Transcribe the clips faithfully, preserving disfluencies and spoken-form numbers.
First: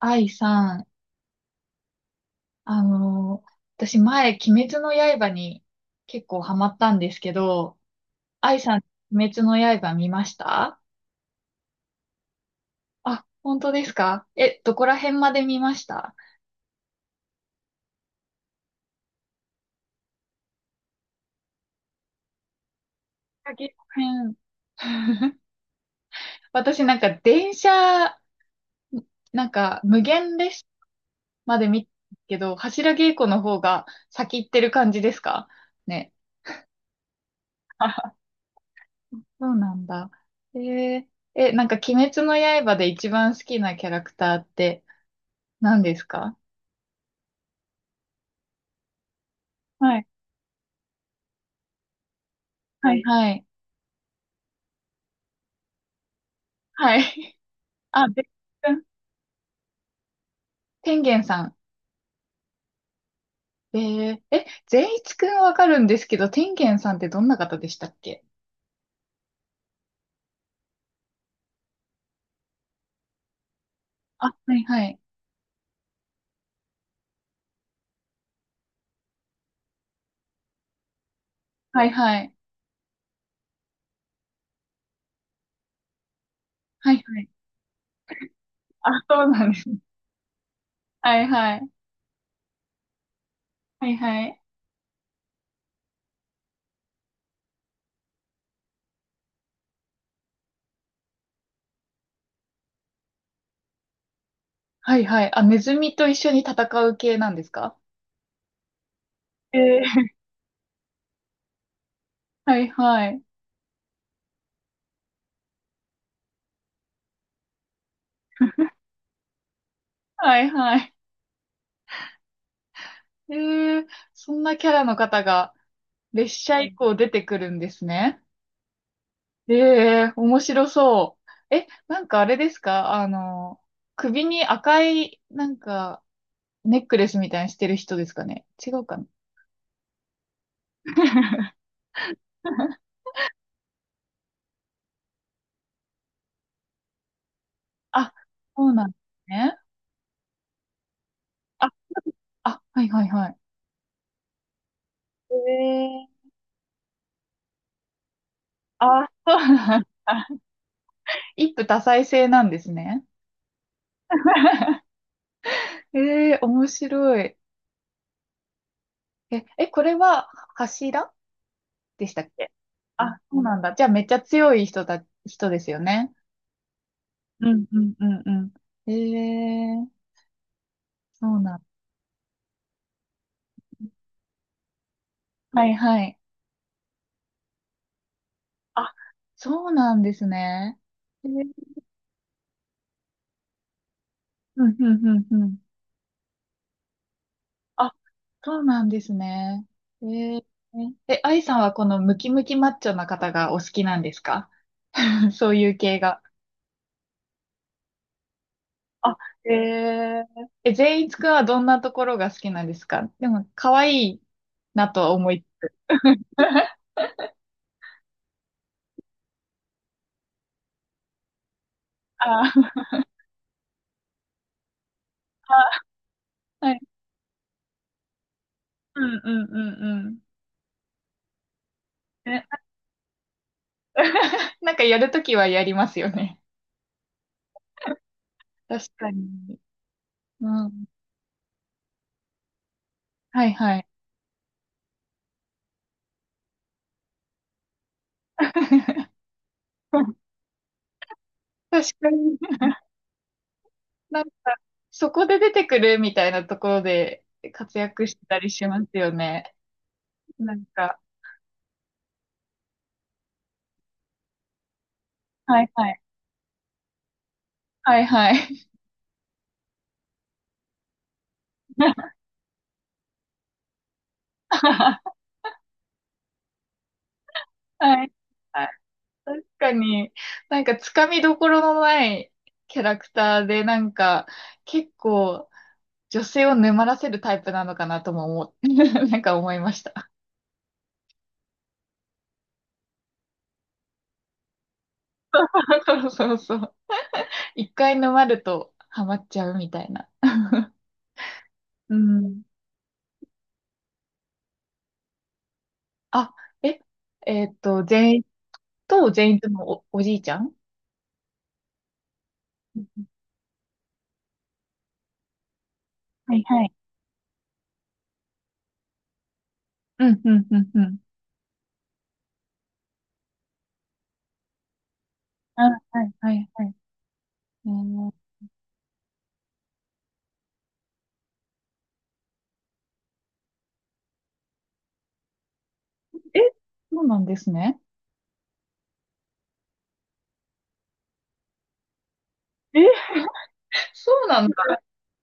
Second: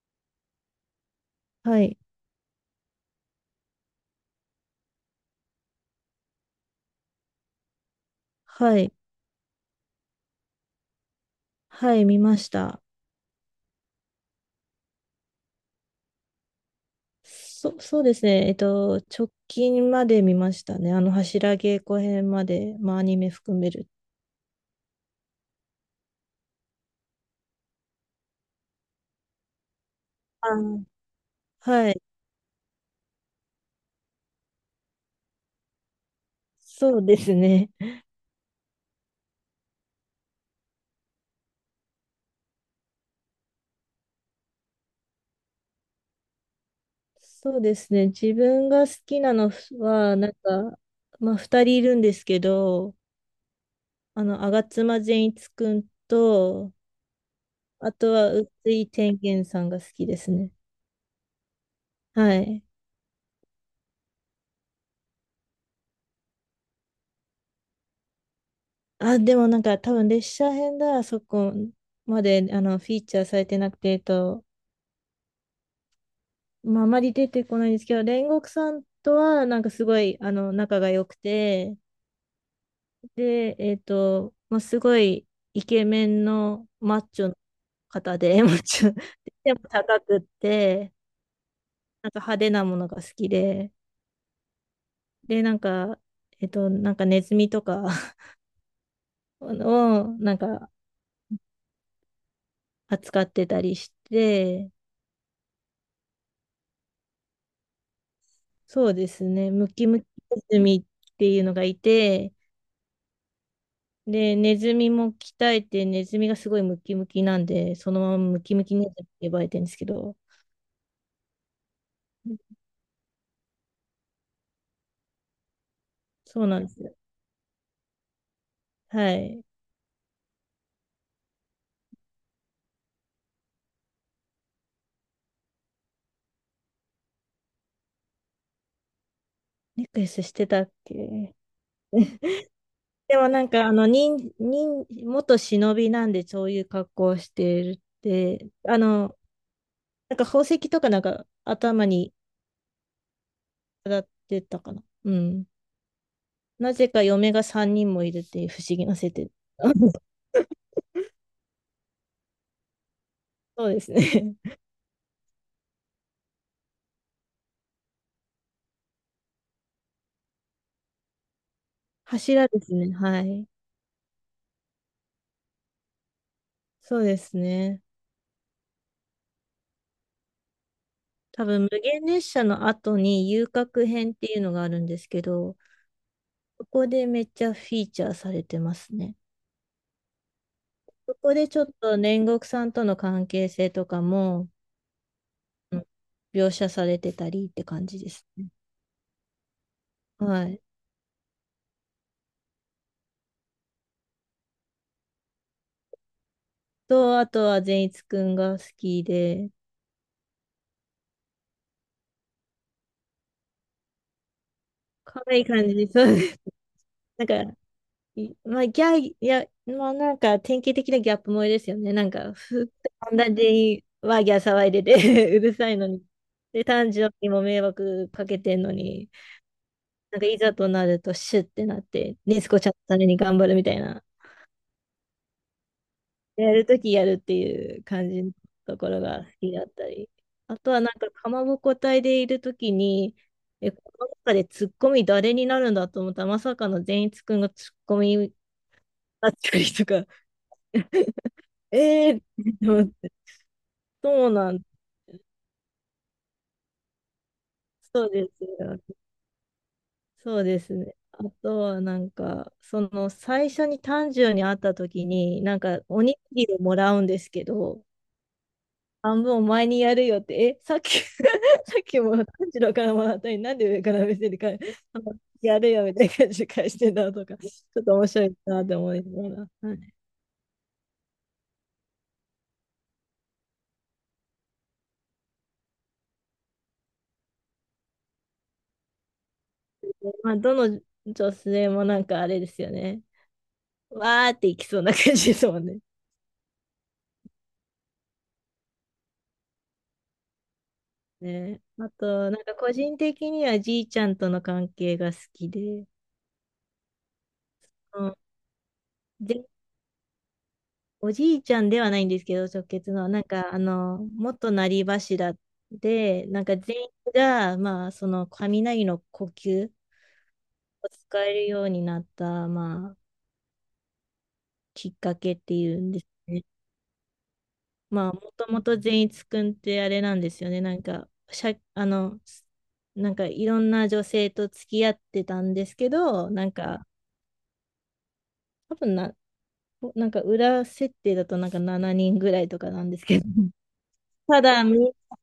愛さん、はい、あのー私前、鬼滅の刃に結構ハマったんですけど、愛さはん、い、鬼滅の刃見ました？はい、見ました。あ、本当ですか？え、どこら辺まで見ました？そ、そうですね。えっと、直近まで見ましたね。あの、柱稽古編まで、まあ、アニメ含先める。編。私なんか電車、なんか無限あ列車ー、まで見たはんい、ですけど、柱稽古の方が先行ってる感じですかね。そうですね。そうなんだ。えーえ、なんか鬼滅の刃で一番好きなキャラクターって何ですか？そうですね。自分が好きなのはい、は、なんか、まあ、二人いるんですけははど、い、い。はい、あの、吾妻善一くんと、はい。ああ、とべ、は、宇津井天元さんが好きですね。天元さん。はい。えー、え、善一くんわかるんですけど、天元さんってどんな方でしたっけ？あ、でもなんか多分列車編だ、そこまであのフィーチャーされてなくて、えっあ、と、はい、はい、まあ、あまり出てこないんですけど、煉獄さんとはなんかすごいあの仲が良くて、はい、はい、で、えっと、まあ、すごいイケメンのはい、マッはチい。ョの方で、マッチあ、ョ、そうなんででもす。高くって、はい、はい、なんか派手なものが好きで、はい、はい。で、なんか、えっと、なんかネズミとか をなんか扱ってたりして、はい、はい。あ、ネズミと一緒に戦う系なんですか？そうですね。えムキムー、キネズミっていうのがいて、はい、はい、で、ネズミも鍛えて、ネズミがすごいムキムキなんで、そのままムキムキネズミって呼ばれてるんですけど、はい、はい。えー、そんなキャラの方が列そう車なんで以す降よ。出てくるんですね。はい。ええ面白そう。え、なんかあれですか？あの、首に赤い、なんか、ネックレスみたいにしてる人ですかね？違うかな？ ネックレスしてたっけ？ でもなんか、あの、忍、忍、元忍びなんで、そういう格好をしてるっあ、て、そうあなんでの、すね。なんか宝石とかなんかあ、頭にあ、はいはいはい。当たってたかな。うん。ええなぜか嫁がさんにんもいるっていう不思議なあ、設定。そうなん だ。一夫多妻制なんですね。そうですね。ええ面白い。え、え、これは柱でしたっ柱け？ですね。あ、はそうい。なんだ。じゃあめっちゃ強い人だ、人ですよね。そうですうんうね。んうんうん。ええそう多なん。分、無限列車の後に遊郭編っていうのがあるんですけど、はいはい。そこでめっちゃフィーチャーされてまあ、すね。そうなんですね。そえこー、でちょっと煉獄さんとの関係性とかも、うんうんうんうん。うん、描写されてたりって感あ、じですね。そうなんですね。えー、はい。え、愛さんはこのムキムキマッチョな方がお好きなんですか？ そういう系が。と、あとは善逸くんが好きあ、えで、ー、え、善逸くんはどんなところが好きなんですか？でも、可愛いなとは可思愛い。い感じで、そうです。なんか、いまあ、ギャいや、まあなんか典型的なギャップ萌えですよね。なんか、あふ、ー、っんなにワーギャー騒いでて うるさいのに。で、はい。炭治郎にも迷惑かけてんのうに、んうんうんうん。なんかいざとなるとシュッてなって、ネズコちゃんのために頑張るみたいな。なんかやるときはやりますよね。やるときやるっていう感じのと確ころかが好に。きだったり。あうとはん。なんか、かまぼこ隊でいるときに、はいえ、はこい。の中でツッコミ誰になるんだと思ったら、まさかの善逸くんがツッコミ 確だったりとか。えかえに。ー、思って、なそんうなか、ん、そこで出てくるみたいなところで活躍そうしでてたすりしますよ。よね。そうなでんすね。か、あとはなんか、その最初に炭治郎に会った時に、なんはいかはい。おにぎりをもらうんですけど、はいはい。半分お前にやるよって、え、さっき さっき も炭治郎からもらったのに、なんで上から見せるか、あの は やるよみたいな感じで返してたとか、ちい。ょっとは面い白いなって思いなが確ら。かはい、に、なんかつかみどころのないキャラクターで、なんか結構女性を沼らせるタイプなのかなとも思っ、なんか思いました。まあ、どの女性もなんかあれですよね。わーっていきそうな感じですもんね。そうそうそう。一回沼るとハマっちゃうみたいな。ね。あうと、なん。んか個人的にはじいちゃんとの関係が好きで、あ、え、えーっと、う善ん、逸と善で、逸のお、おじいちゃん。おじいちゃんではないんですけど、直結の、なんか、あの、元成柱で、はいなんかはい。全員が、まあ、その雷の呼吸うん、うん、うん、うをん。使えるようになった、まあ、きっかけってあ、いはうんですい、はね。い、はい。えまあ、ーもともと善逸くんってあれなんですよね。なんか、しゃ、あの、なんかいろんな女性と付き合ってたんですけど、え、なんか、そうなんですね。多分な、おなんか裏設定だとなんかななにんぐらいとかなんえ、ですけど、そうなたんだだ。み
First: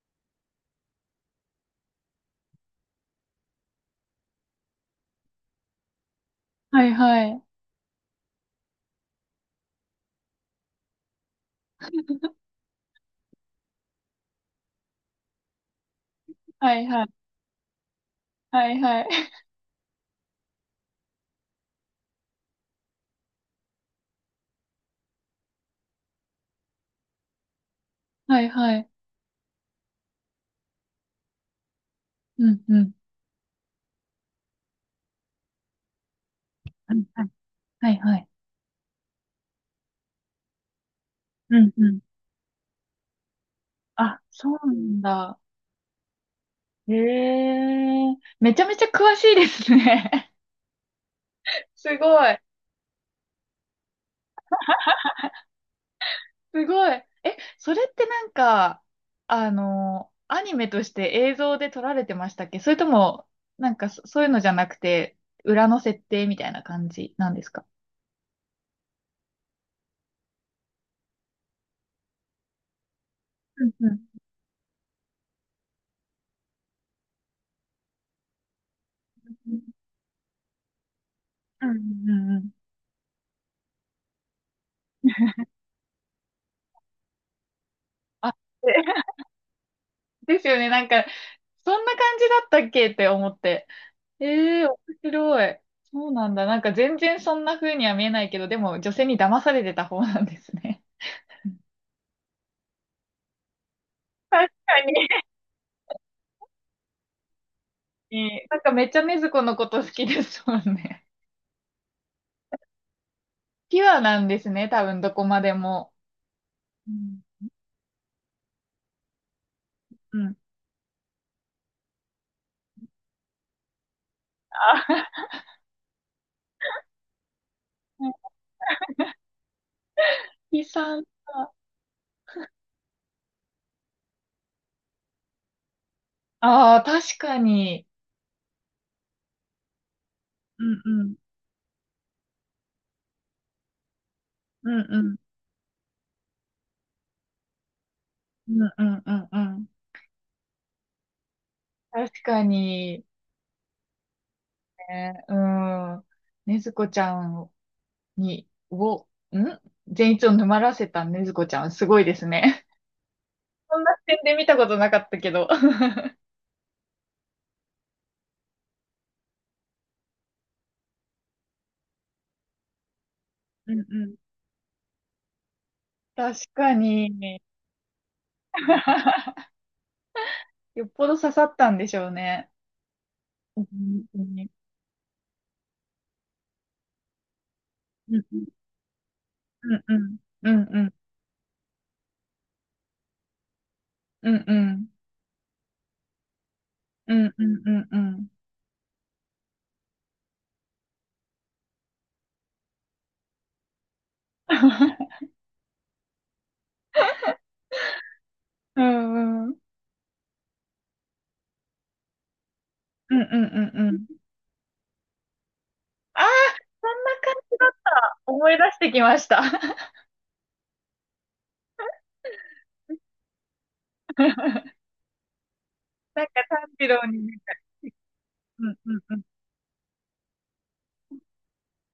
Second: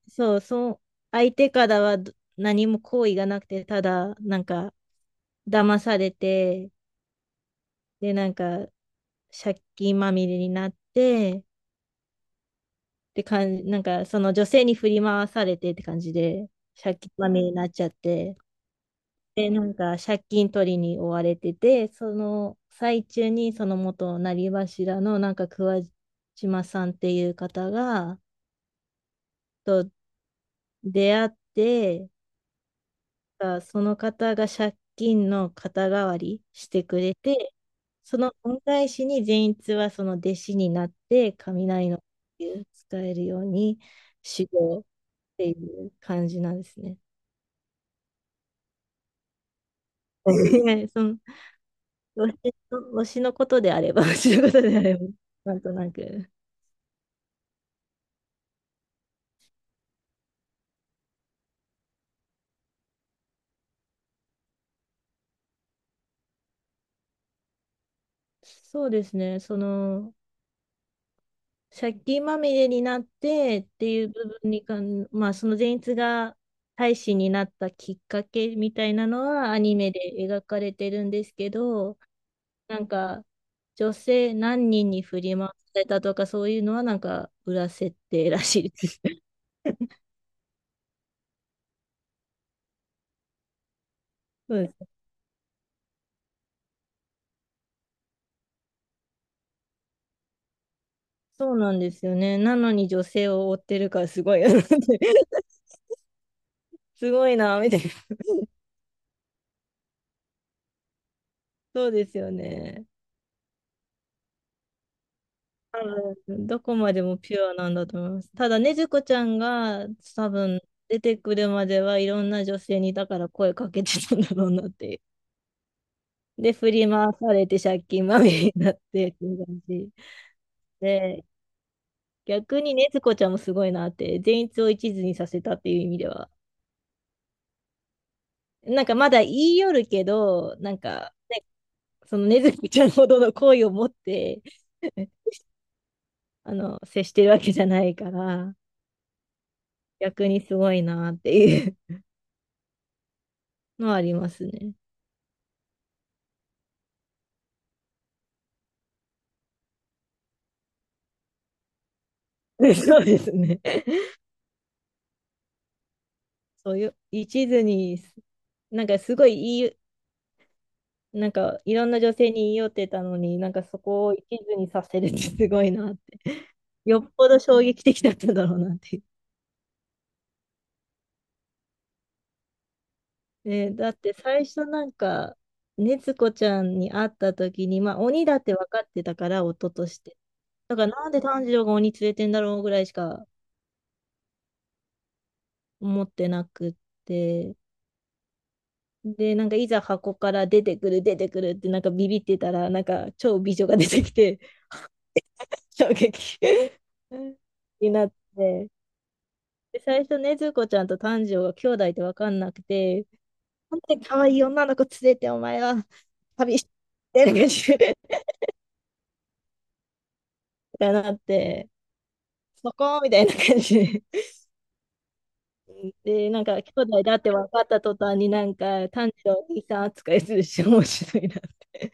そう、そう、相手からはど何も好意がなくて、ただなんか騙されて、はいはい。で、なんか借金まみれになって、って感じ、なんかその女性に振り回されてって感じで、はい借は金い。まみれになっちゃって、はいはい。で、なんか借金取りに追われてて、その最中にその元なりわしらのなんか桑島さんっていう方がはいはい。と出会って、うん、うん。あ、その方が借金の肩代わりしてはくいれはい。て、はいはそい。の恩返しに善逸はその弟子になって、うん、雷うのん。呼吸を使えるようにあ、修そうな行っんだ。ていう感じなんですへね。え。めちゃめちゃ詳しいです ね。はい、その、すご推い。しの、推しのことであれば、推しのことであれば、なんとなく。すごい。え、それってなんか、あの、アニメとして映像で撮られてましたっけ？それとも、なんかそ、そういうのじゃなくて、裏の設定みたいな感じなんですか？そうですね、その、借金まみれになってっうんうていうん。部分にかん、まあ、その善逸が大使になったきっかけみたいなのはアニメで描かれてるんですけうんど、うんうん。なんか女性何人に振り回されたとかそういうのはなんか裏設定あ、らしいです。でですよね。なんか、そんな感じだったっけって思って。そうええ面です。白い。そうなんだ。なんか全然そんな風には見えないけど、でも女性に騙されてた方なんですね。そうなんですよね。なのに女性を追ってるからすごい確よなって かに。すごいな、みたい な。ええなんかめっちゃ禰豆子のこと好きですもんね。そうですよね。ピュアなんですね、多分どこまで多も。分どこうまでもん。ピュアなんだと思います。ただ、ねずこちゃんがう多ん。分出てくるまではいろんな女性にだから声かけてたんだろうなっていう。あ、で、振り回されて借金まみ れになってっていう感じ。木さんで、は、逆にねずこちゃんもすごいなって、善逸を一途にさせたっていう意味では。ああ、確かに。なんかまだ言い寄るけど、うなんんうかん。そのねずこちゃんほどの恋を持って うんう ん。あの接してるわけじゃないかうら、んうんうんうん。逆にすごいなっていう確かに、のはありますね。ね、うん。ねずこちゃんに、を、ん善逸を沼らせたねずこちゃん、すごいですね。で、そうですね。そんな視点で見たことなかったけど。そういう、一途に、すなんかすごいいい、なんかいろんな女性に言い寄ってたのに、なんかうそんうこをん。一途にさせるってすごいなって。確 かよっぽに。ど衝撃的だったんだろうなっていう。よっぽど刺さったんでしょうね。うんね、だってうんう最ん初なんか、ねつこちゃんに会った時に、まあうん鬼だっうて分かってたから、夫んとうして。んうだんうからんなんで炭治郎が鬼連れてんだろうぐらいしかうんうん。思ってなくっうんうて。んうんうん。で、なんかいざ箱から出てくる、出てくるってなんかビビってたら、なんか超美女が出てきて、衝撃 になって、うんうん。うんで、最初ね、ずこちゃんと炭治郎が兄弟って分かんなくて、うんうなんんうでん。可愛い女の子連れてお前はああ、旅しそんなて感る感じだっじった思い出してきました。てなって、そこみたいな感じなで。んかで、なんか、兄炭治弟郎だってに、分かった途端になんうんか、うん炭うん。治郎お兄さん扱いするし、面白いなって。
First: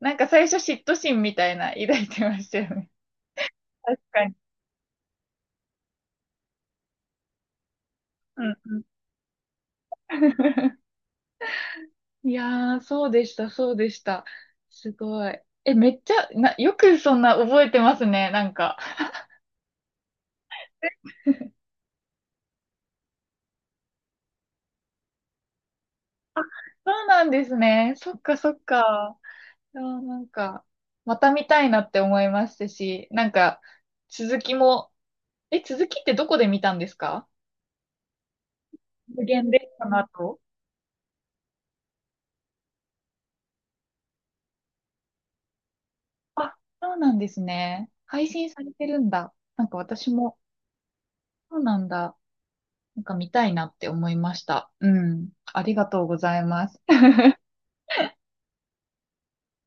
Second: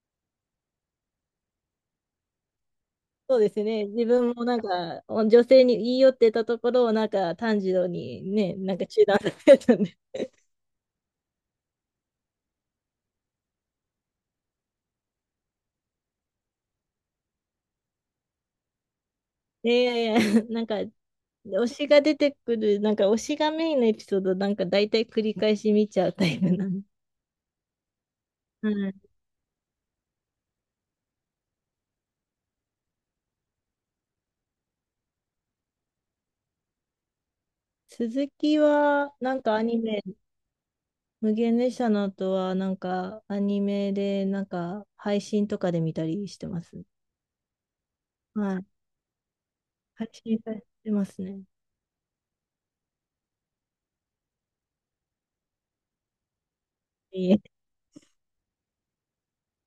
なんか最初嫉妬心みたいな抱いてましたよね。そうですね、確自か分に。もなんか、女性に言い寄ってたところを、なんか、炭治郎にうね、んなうんん。か中断されたんで。いやー、そうでした、そうでした。すごい。え、めっちゃ、な、よくそんな覚えてますね、なんか。いやいやいや、なんかで推しが出てくる、なんか推しがメインのエピソード、なんか大体繰り返し見ちゃうタイプなの。そうなんですね。そっかそっはい。か。いなんか、また見たいなって思いましたし、なんか、続きも、え、続きってどこで見たんですか？鈴木は、無なん限かア列ニ車のメ、後。無限列車の後は、なんかアニメで、なんか配信とかで見たりしてあ、ます。そうなんですね。配信はさい。れてるんだ。なんか配私も、信されてますね。そうなんだ。なんか見たいなって思いました。うん。ありがとうございます。いい